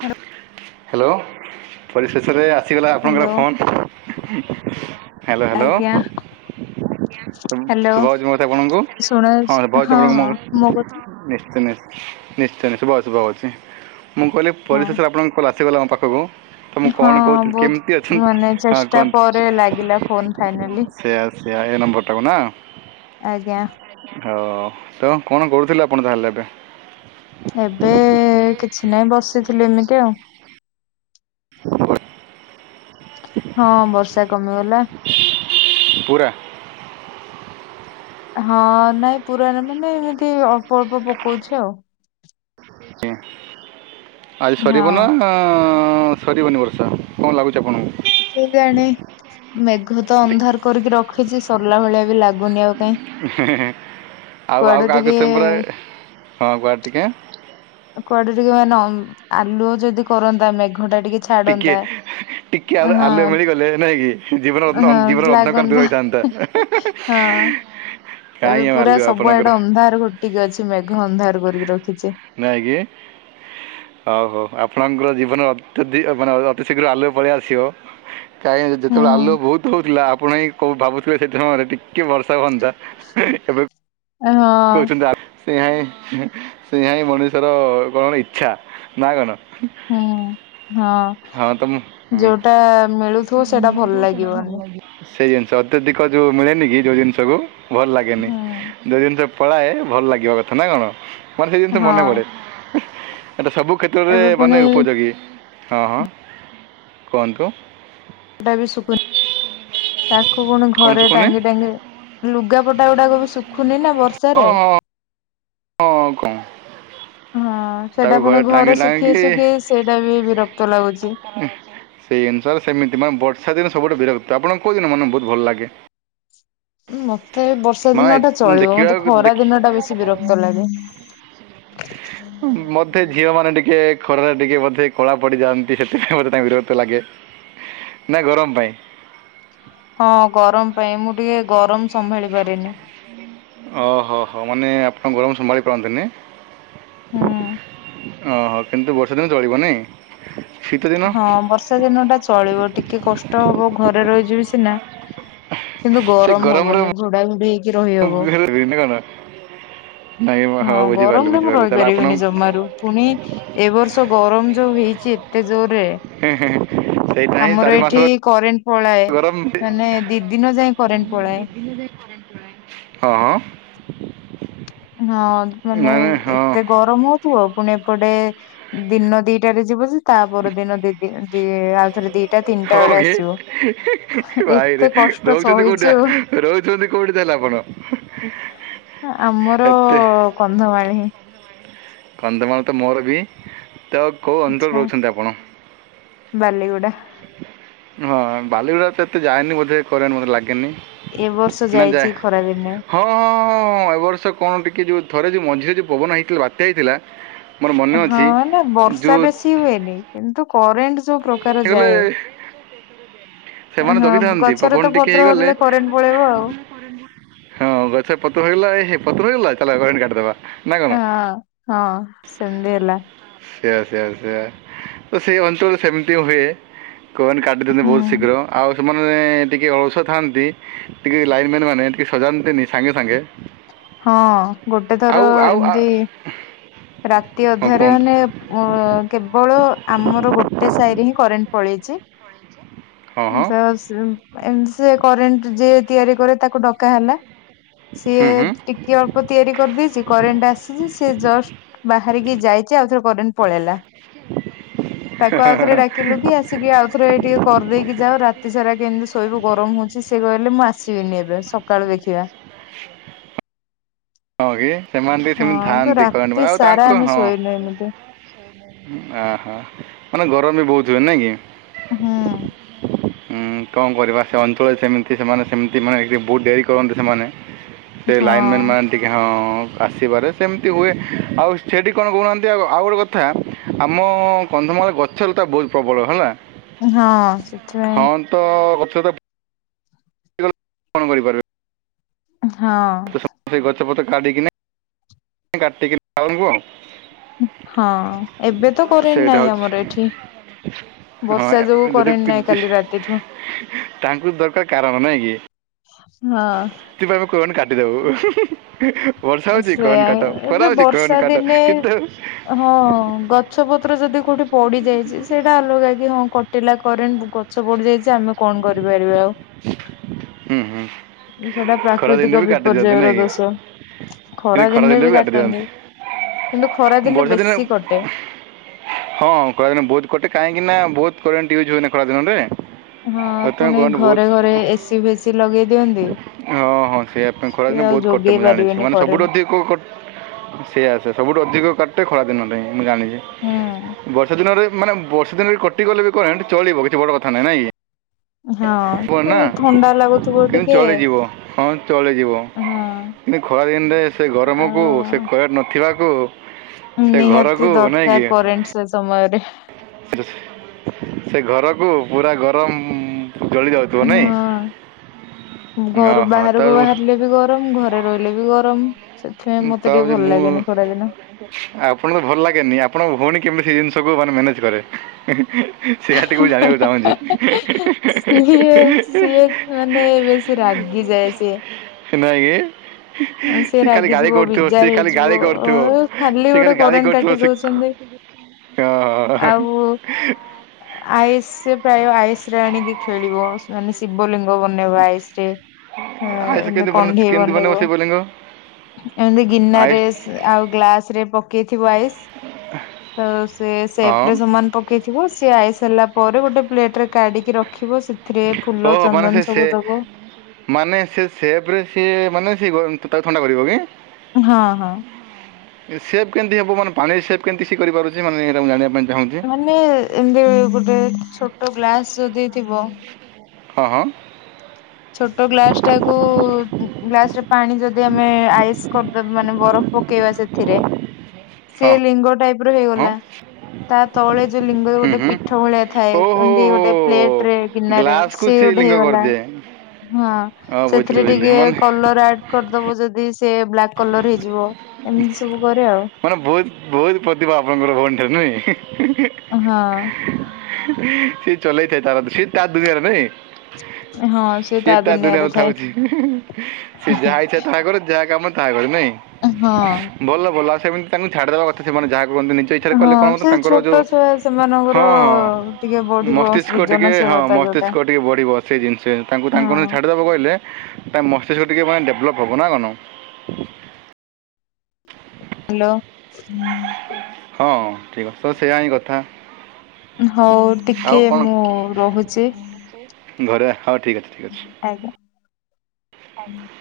ହ [unintelligible] ହ୍ୟାଲୋ ପରିଶେଷରେରେ ଆସିଗଲା ହ୍ୟାଲୋ ଆପଣଙ୍କର ଫୋନ୍ କଲ। Hello hello. ଆଜ୍ଞା ହ୍ୟାଲୋ ଶୁଭା ଯାଉଛି ମୋ କଥା ଆପଣଙ୍କୁ ହଁ ଶୁଣାଯାଉଛି ଶୁଭାହେଉଛି ହଁ ଆପଣଙ୍କୁ ମୋ କଥା ଡିସ୍କ କନେଟ୍। ନିଶ୍ଚୟ ଶୁଭା, ଶୁଭା ଯାଉଛି, ମୁଁ କହିଲି ହଁ ପରିଶେଷରେ ଆପଣଙ୍କ କଲ୍ ଆସିଗଲା ମୋ ପାଖକୁ। ତ ମୁଁ କଣ ହଁ କହୁଥିଲି କେମିତି ବହୁତ ଅଛନ୍ତି ମାନେ ହଁ ଚେଷ୍ଟା କୁହନ୍ତୁ? ପରେ ଲାଗିଲା ଫୋନ ଫାଇନାଲି ସେଇଆ ସେଇଆ ଏ ନମ୍ବର ଟାକୁ ନା? ଆଜ୍ଞା। ହଉ ତ କଣ କରୁଥିଲ ଆପଣ ତାହେଲେ ଏବେ? ଏବେ କିଛି ନାହିଁ ବସିଥିଲୁ ଏମିତି ଆଉ। ହଁ ବର୍ଷା କମିଗଲା। କଉ ଗାଁ? ହଁ ନାଇଁ ପୁରା ନୁହଁ ମାନେ ଏମିତି ଅଳ୍ପ ଅଳ୍ପ ପକଉଛି ଆଉ। [inaudible] ଆଜି ହଁ ସରିବ ନା ସରିବନି ବର୍ଷା କଣ ଲାଗୁଛି ଆପଣଙ୍କୁ? କିଏଜାଣେ ମେଘ ତ ଦେଖ ଅନ୍ଧାର କରିକି ରଖିଛି ସରିଲା ଭଳିଆ ବି ଲାଗୁନି ଆଉ। କାଇଁ ଆଉ ଆଉ କୁଆଡୁ ଟିକେ କାହାକୁ ସେ ପୁରାଏ ହଁ କୁଆଡେ ଟିକେ କୁଆଡେ ଟିକେ ମାନେ ଆଲୁଅ ଯଦି କରନ୍ତା ମେଘ ଟା ଟିକେ ଛାଡନ୍ତା ଟିକେ ଆଲୁଅ ହଁ ମିଳିଗଲେ ନାଇଁକି ଜୀବନ ହଁ ଜୀବନ ବ୍ଲାକ୍ ଅନ୍ଧକାର ଅନ୍ଧ ଦୂର ହେଇଯାଆନ୍ତା। ତ ହଁ ଏବେ ପୁରା ସବୁଆଡେ ଅନ୍ଧାର ଘୋଟିକି ଅଛି ମେଘ ଅନ୍ଧାର କରିକି ରଖିଛେ। ନାଁଇକି? ହଉ ହଉ ଆପଣଙ୍କର ଜୀବନ ଅତ୍ୟଧ ମାନେ ଅତିଶୀଘ୍ର ଆଲୁଅକୁ ପଳେଇ ଆସିବ। କାହିଁକି ହୁଁ ଯେତେବେଳେ ଆଲୁଅ ବହୁତ ହଉଥିଲା ଆପଣ ହିଁ କୋଉ ଭାବୁଥିବେ ସେଦିନ ଟିକେ ବର୍ଷା ହୁଅନ୍ତା ଏବେ ହଁ କହୁଛନ୍ତି ଆ ସେଇଆହିଁ ସେଇଆହିଁ ମଣିଷର କଣ ଇଚ୍ଛା ନା କଣ? ହୁଁ ହଁ ହଁ ତ ମୁଁ ଯଉଟା ମିଳୁଥିବ ସେଇଟା ଭଲ ଲାଗିବନି। ସେଇ ଜିନିଷ ଅତ୍ୟଧିକ ଯୋଉ ମିଳେନି କି ଯୋଉ ଜିନିଷକୁୁ ଭଲ ଲାଗେନି। ହୁଁ ଯୋଉ ଜିନିଷ ପଳାଏ ଭଲ ଲାଗିବା କଥା ନା କଣ? ମାନେ ସେଇ ଜିନିଷ ହଁ। ମନେ ପଡ଼େ। ସେଟା ସବୁ କ୍ଷେତ୍ରରେ ଏବେ ପୁଣି ମାନେ ଉପଯୋଗୀ। ହଁ ହଁ କୁହନ୍ତୁ? ଲୁଗାପଟା ବି ଶୁଖୁନି ତାକୁ ପୁଣି କ'ଣ ଘରେ ଶୁଭୁନି ଟାଙ୍ଗି ଟାଙ୍ଗି ଲୁଗାପଟା ଗୁଡାକ ବି ଶୁଖୁନି ନା। ବର୍ଷାରେ ଅଁ-ଅଁ ଅଁ କଣ? ହଁ ତାକୁ ସେଟା ପୁଣି ଟାଙ୍ଗି ଘରେ ଶୁଖେଇ ଟାଙ୍ଗିକି ଶୁଖେଇ ସେଇଟା ବି ବିରକ୍ତ ଲାଗୁଛି। ସେଇ ଅନୁସାରେ ସେମିତି ମାନେ ବର୍ଷା ଦିନ ସବୁଠୁ ବିରକ୍ତ। ଆପଣ କୋଉ ଦିନ ମାନେ ବହୁତ ଭଲ ଲାଗେ? ମତେ ବର୍ଷା ମାନେ ଦିନ ଟା ଚଳିବ। ମତେ ଦେଖିବାକୁ ଖରା ଦେଖି ଦିନ ଟା ବେଶୀ ବିରକ୍ତ ଲାଗେ। ମତେ ଝିଅ ମାନେ ଟିକେ ଖରାରେ ଟିକେ ବୋଧେ କଳା ପଡିଯାଆନ୍ତି ସେଥିପାଇଁ ମୋତେ ତା ବିରକ୍ତ ଲାଗେ। ନା ଗରମ ପାଇଁ। ହଁ ଗରମ ପାଇଁ ମୁଁ ଟିକେ ଗରମ ସମ୍ଭାଳି ପାରେନି। ଓ ହ ହୋ ମାନେ ଆପଣଙ୍କ ଗରମ ସମ୍ଭାଳି ପାରନ୍ତିନି। ହୁଁ ଓହୋ କିନ୍ତୁ ବର୍ଷା ଦିନ ଚଳିବ ନାଇଁ? ହଁ ବର୍ଷା ଦିନ ଟା ଚଳିବ ଟିକେ କଷ୍ଟ ହବ ଘରେ ରହିଯିବି ସିନା କିନ୍ତୁ ଗରମ ହବନି ଘୋଡା ଘୋଡିହେଇକି ଖ ବିନ କଣ [unintelligible] ନାଇଁ ହଁ ବୁଝିପାରିଲି ଗରମରେ ମୁଁ ବୁଝିପାରିଲି ତାହେଲେ ଆପଣ ରହିପାରିବିନି ଜମାରୁ ପୁଣି ଏ ବର୍ଷ ଗରମ ଯୋଉ ହେଇଚି ଏତେ ଜୋରରେ ସେଇଟା ହିଁ ଚାରି ଆମର ଏଇଠି ମାସର କରେଣ୍ଟ ପଳାଏ ଗରମ ମାନେ ଦି ଦିନ ଯାଏ କରେଣ୍ଟ ପଳାଏ। ମୁଁ ଦେଖୁନାଇଁ। ହଁ ହଁ। ହଁ ମାନେ ନାଇଁ ନାଇଁ ହଁ ଏତେ ଗ ତମ ପୁଅ ପୁଣି ଏପଟେ ଦିନ ଦିଟାରେ ଯିବୁ ଯେ ତା ପର ଦିନ ଦିଦିନ ଦି ଆଉ ଥରେ ଦିଟା ତିନିଟା ହଁ ବେଳେ କି ଆସିବୁ। ଭାଇରେ ରହୁଚନ୍ତି ସହିଛୁ କୋଉଠା ରହୁଚନ୍ତି କୋଉଠି ତାହାଲେ ଆପଣ? ଆମର ଏତେ କନ୍ଧମାଳ ହିଁ। କନ୍ଧମାଳ ତ ମୋର ବି ତ କୋଉ ଅନ୍ତଳରେ ରହୁଚନ୍ତି ଆପଣ? ବାଲିଗୁଡ଼ା। ହଁ ବାଲିିଗୁଡାରେ ତ ଏତେ ଯାଏନି ବୋଧେ କରେଣ୍ଟେ ମୋତେ ଲାଗେନି। ଏ ବର୍ଷ ନା ଯାଏ ଯାଇଚି ଖରା ଦିନେ। ହଁ ଅଁହଁ ଅଁଏ ବର୍ଷ କଣ ଟିକିଏ ଯେଉଁ ଥରେ ଯେଉଁ ମଝିରେ ଯେଉଁ ପବନ ହେଇଥିଲା ବାତ୍ୟା ହେଇଥିଲା। ମୋର ମନେ ହଁ ଅଛି ନା ବର୍ଷା ଯେଉଁ ବେଶି ହୁଏନି। କିନ୍ତୁ କରେଣ୍ଟେ ଯୋଉ ପ୍ରକାର ହେଇଗଲେ ଯାଏ ସେମାନେ ହଁ ଜଗିଥାନ୍ତି ଗଛରେ ପବନ ତ ଟିକେ ପତ୍ର ହେଇଗଲେ ହଲିଲେ କରେଣ୍ଟେ ପଳେଇବ ଆଉ। ହଁ ଗଛରେ ପତର ହେଇଗଲା ଏଇ ପତର ହେଇଗଲା ଚାଲ କରେଣ୍ଟେ କାଟିଦବା। ହଁ ହଁ ସେମିଦି ହେଲା। ସେୟା ସେୟା ସେୟା ସେଇ ଅଞ୍ଚଳ ରେ ସେମିତି ହୁଏ। କୁହନି କାଟିଦିଅନ୍ତି ହୁଁ ବହୁତ୍ ଶୀଘ୍ର ଆଉ ଯୋଉମାନେ ଟିକିଏ ଅଳସୁଆ ଥାଆନ୍ତି। ଟିକିଏ ଲାଇନ ମ୍ୟାନ୍ ମାନେ ଟିକିଏ ସଜାନ୍ତିନି ସାଙ୍ଗେ ସାଙ୍ଗେ। ହଁ ଗୋଟେ ଥର ଆଉ ଆଉ ଏମିତି ଆ- ରାତି ହଁ ଅଧରେ କୁହନ୍ତୁ ମାନେ ଅ କେବଳ ଆମର ଗୋଟେ ସାହିଡ୍ ହିଁ କରେଣ୍ଟେ ପଳେଇଚି। ହଁ ହଁ ଯାଅ ସିମ୍। ଏମ୍ ସେ ସେ କରେଣ୍ଟେ ଯିଏ ତିଆରି କରେ ତାକୁ ଡକା ହେଲା ସିଏ ହୁଁ ହୁଁ ଟିକିଏ ଅଳ୍ପ ତିଆରି କରିଦେଇଚି କରେଣ୍ଟେ ଆସିଚି ସେ ଜଷ୍ଟ ବାହାରିକି ଯାଇଚି ଆଉଥରେ କରେଣ୍ଟେ ପଳେଇଲା। ତାକୁ ଆଉଥରେ ଡାକିଲୁ କି ଆସିକି ଆଉଥରେ ଟିକିଏ କରିଦେଇକି ଯାଅ ରାତି ସାରା କେମିତିସୋ ଶୋଇବୁ ଗରମ ହୋଉଚି। ସେ କହିଲେ ମୁଁ ଆସିବିନି ଏବେ ସକାଳୁ ଦେଖିବା। ହଁ ଇଏ ସେମାନେ ବି ସେମିତି ହଁ ତ ଥାଆନ୍ତି କରେଣ୍ଟେ ରାତି ବା ଆଉ ସାରା ତାଙ୍କ ଆମେ ହଁ। ଶୋଇନୁ ଏମିତି। ଆହା ମାନେ ଗରମ ବି ବହୁତ୍ ହୁଏ। ନାଇଁ କି? ହଁ। ହୁଁ କଣ କରିବା ସେ ଅଞ୍ଚଳରେ ସେମିତି ସେମାନେ ସେମିତି। ମାନେ ବହୁତ୍ ଡେରି କରନ୍ତି ସେମାନେ ସେ ହଁ ଲାଇନ୍ ମ୍ଯାନ୍ ମାନ୍ ଟିକିଏ ହଁ ଆସିପାରେ ସେମିତି ହୁଏ। ଆଉ ସେଇଠି କଣ ହୁଅନ୍ତି ଆଗ ଆଉ ଗୋଟେ କଥା। ଆମ କନ୍ଧମାଳ ଗଛଲତା ବହୁତ୍ ପ୍ରବଳ ହେଲା। ହଁ ସେ। ହଁ ତ ଗଛ ଟାପ କଣ କରିପାରେ। ହଁ। ତ ସମସ୍ତ ଗଛପତ କା [unintelligible] ଢିକିନି କାିକ ଆଉ ହଁ ଏବେ ତ କରେନ୍ ସେଇଟା ନାହିଁ ହେଉଛି ଆମର ଏଠି ହଁ ବର୍ଷା ଯୋଗୁ ଯଦି କରେଣ୍ଟ୍ ନାଇଁ କି- କାଲି ରାତିଠୁ ତାଙ୍କୁ ଦରକାର୍ କାରଣ ନାଇଁ କି ହଁ ସେଥିପାଇଁ ଆମେ ଫୋନ କାଟିଦବୁ ବର୍ଷା ହେଉଛି ସେୟା କନ୍ କାଟ ଖରା ଏବେ ହେଉଛି କନ୍ ବର୍ଷା କାଟ କି ଦିନେ ଶିତ ହଉଚି ହଁ ଗଛ ପତ୍ର ଯଦି କୋଉଠି ପଡି ଯାଇଛି ସେଇଟା ଅଲଗା କି ହଁ କ କଟିଲା କରେଣ୍ଟ ଗଛ ପଡିଯାଇଛି ଆମେ କଣ କରିପାରିବା ଆଉ ହୁଁ ହୁଁ ସେଟା ଖରା ଦିନରେ ପ୍ରାକୃତିକ ବି କାଟି ବିପର୍ଯ୍ୟୟ ଦିଅନ୍ତି ର ନାଇଁ କି ଦୋଷ [inaudible] ଖରା ଦିନେ ଦିନରେ ବି କାଟି କାଟନ୍ତି, ଦିଅନ୍ତି କିନ୍ତୁ ଖରା ଦିନେ ବେଶୀ କଟେ ହଁ ଖଳା ଦିନେ ବହୁତ୍ କଟେ କାହିଁକିନା ବହୁତ୍ କରେଣ୍ଟ ୟୁଜ୍ ହୁଏନା ଖଳା ଦିନରେ ହଁ ସେଥିପାଇଁ ପୁଣି କରେଣ୍ଟ ବହୁତ ଘରେ ଘରେ ଏସିି ଫେସି ଲଗେଇ ଦିଅନ୍ତି ହଁ ହଁ ସେଇଆ ପାଇଁ ଖରାଁ ସେ ଆଉ ବହୁତ୍ କଟେ ଯୋଗେଇ ମୁଁ ଜାଣିଛି ପାରିବେନି ମାନେ ସବୁଠୁ କରେଣ୍ଟ ଅଧିକ କେ ସେ ଆସେ ସବୁଠୁ ଅଧିକ କାଟେ ଖରା ଦିନରେ ନାଁ ମୁଁ ଜାଣିଛି ହୁଁ ବର୍ଷା ଦିନରେ ମାନେ ବର୍ଷା ଦିନରେ କଟି ଗଲେ ବି କରେଣ୍ଟ୍ ଚଳିବ କିଛି ବଡ କଥା ନାହିଁ ନାଇଁ କୁହ ନା ହଁ ଥଣ୍ଡା ଲାଗୁଥିବ କିନ୍ତୁ ଟିକେ ଚଳିଯିବ ହଁ ଚଳିଯିବ। ହଁ କିନ୍ତୁ ଖରା ଦିନରେ ସେ ଗରମକୁ ସେ ଆଉ କରେଣ୍ଟେ ନଥିବାକୁ ସେ ନିହାତି ଘରକୁ ନାଇଁ କି ଦରକାର୍ କରେଣ୍ଟ ସେ ସମୟରେ ସେ ଘରକୁ ପୁରା ଗରମ ଜଳି ଯାଉଥିବ ହଁ ନାଇଁ ଘରୁ ଓହୋ ତ ବାହାରକୁ ବାହାରିଲେ ବି ଗରମ ଘ ଘରେ ରହିଲେ ବି ଗରମ ସେଥିପାଇଁ ମତେ ଟିକେ ଯେ ଭଲ ମୁଁ ଲାଗେନି ଖରା ଦିନ ଆପଣ ତ ଭଲ ଲାଗେନି ଆପଣଙ୍କ ଭଉଣୀ କେମିତି ସେ ଜିନିଷକୁୁ ମାନେ ମ୍ୟାନେଜ କରେ ସେୟା ଟିକୁ ମୁଁ ଜାଣିବାକୁ ଚାହୁଁଛି ସିଏ ସିଏ ମାନେ ବେଶୀ ରାଗି ଯାଏ ସିଏ ନାଇଁ ଆଉ ସିଏ ଏ ଗାଳି ରାଗିଯିବ କରଥୁବ ବିଜାର ସିଏ ଖାଲି ହେଇଯିବ ଗାଳି କରଥୁବ ଆଉ ସିଏ ଗୋଟେ ଖାଲି ଗାଳି କରେଣ୍ଟ କାଟି କରଥୁବ ଦଉଛନ୍ତି ହଁ ଆଇସ୍ ପ୍ରାୟ ଆଇସ୍ ରେ ଆଣିକି ଖେଳିବ ମାନେ ଶିବଲିଙ୍ଗ ବନେଇବ ଆଇସ୍ ରେ ଆୟୁଷ ଏ କେମିତି ବନ କଣ୍ଢେଇ କେମିତି ବନେଇବ ସେ ବୋଲିଙ୍ଗ ଏମିତି ଆୟୁଷ ଗିନାରେ ଆଉ ଗ୍ଲାସ ରେ ପକେଇଥିବ ଆଇସ୍ ତ ସେ ସେପ ହଁ ରେ ସମାନ ପକେଇଥିବ ସିଏ ଆଇସ୍ ହେଲାପରେ ଗୋଟେ ପ୍ଲେଟ ରେ କାଢିକି ରଖିବ ସେଥିରେ ଫୁଲ ଓହୋ ସେ ଚନ୍ଦନ ସବୁ ଦବ ମାନେ ସେ ସେପ୍ ରେ ସେ ମାନେ ସେ ତାକୁ ଥଣ୍ଡା କରିବ କି ହଁ ହଁ ସେପ୍ କେମିତି ହବ ମାନେ ପାଣି ସେପ୍ କେମିତିି ସେ କରିପାରୁଛି ମାନେ ଏଇଟା ମୁଁ ଜାଣିବା ପାଇଁ ଚାହୁଁଛି ମାନେ ଏମିତି ଗୋଟେ ଛୋଟ ଗ୍ଲାସ ଯଦି ଥିବ ହଁ ହଁ ଛୋଟ ଗ୍ଲାସ୍ ଟାକୁୁ ଗ୍ଲାସ୍ ରେ ପାଣି ଯଦି ଆମେ ଆଇସ୍ କରିଦ ମାନେ ବରଫ ପକେଇବା ସେଥିରେ ସେ ହଁ ଲିଙ୍ଗ ଟାଇପ୍ ହଁ ହେଇଗଲା ତା ତଳେ ଯୋଉ ଲିଙ୍ଗ ହୁଁ ଗୋଟେ ହୁଁ ପିଠ ଭଳିଆ ଥାଏ ଓହୋ ଏମିତି ଗୋଟେ ପ୍ଲେଟ୍ ରେ ଗିନାରେ ଗ୍ଲାସ୍କୁ ସେ ସିଏ ଗୋଟେ ଲିଙ୍ଗ ହେଇଗଲା କରିଦିଏ ହଁ ବୁଝିଲି ସେଥିରେ ବୁଝିଲି ଟିକେ ମାନେ କଲ ଆଡ଼ କରିଦବ ଯଦି ସେ ବ୍ଲାକ୍ କଲର ହେଇଯିବ ଏମିତି ସବୁ କରେ ଆଉ ମାନ ବହୁତ୍ ବହୁତ୍ ପଥିପା ଆପାଣକ ଭଉଣୀ ଟା ନେଇ ହଁ। ସି ଚଲେଇଥାଏ ତାର ସେ ତ ଦୁନିଆରେ ନାଇଁ। ହଁ ସେ ସିଏ ତା ଦୁନିଆରେ ଥାଏ ଥାଉଛି ସିଏ ଯାହା ଇଚଛା ତାଙ୍କର ଯାହା କାମ ତା ଘରେ ନାଇଁ? ଏ ହଁ। ଭଲ ଭଲ ଆଉ ସେମିତି ତାଙ୍କୁ ଛାଡ଼ିଦେବା କଥା ସେମାନେ ଯାହା କୁହନ୍ତି। ନିଜ ଇଛାରେ ହଁ କଲେ କଣ ହବ ନାଁ ସେ ତାଙ୍କର ଯୋଉ ଛୋଟ ଛୁଆ ସେମାନଙ୍କର ହଁ ହଁ ଟିକେ ବଢିବ ମସ୍ତିସ୍କ ଟିକେ ହଁ ସୃଜନଶୀଳତା ଯୋଉଟା। ମସ୍ତିସ୍କ ଟିକେ ବଢିବ ସେ ଜିନିଷ ତାଙ୍କୁ ହଁ ତାଙ୍କୁରୁ ଛାଡିଦବ କହିଲେ ତ ମସ୍ତିଷ୍କ ଟକେ ମାନେ ଡେଭଲପ୍ ହବ ନା କଣ? ହାଲୋ। ହଁ ଠିକ୍ ଅଛି ତ ସେୟା ହିଁ କଥା। ହୋଉ ଆଉ ଟିକେ କ'ଣ ମୁଁ ରୋହୁଚି। ଘରେ ହୋଉ ଠିକ୍ ଅଛି ଠିକ୍ ଅଛି। ଆଜ୍ଞା। ଆଜ୍ଞା।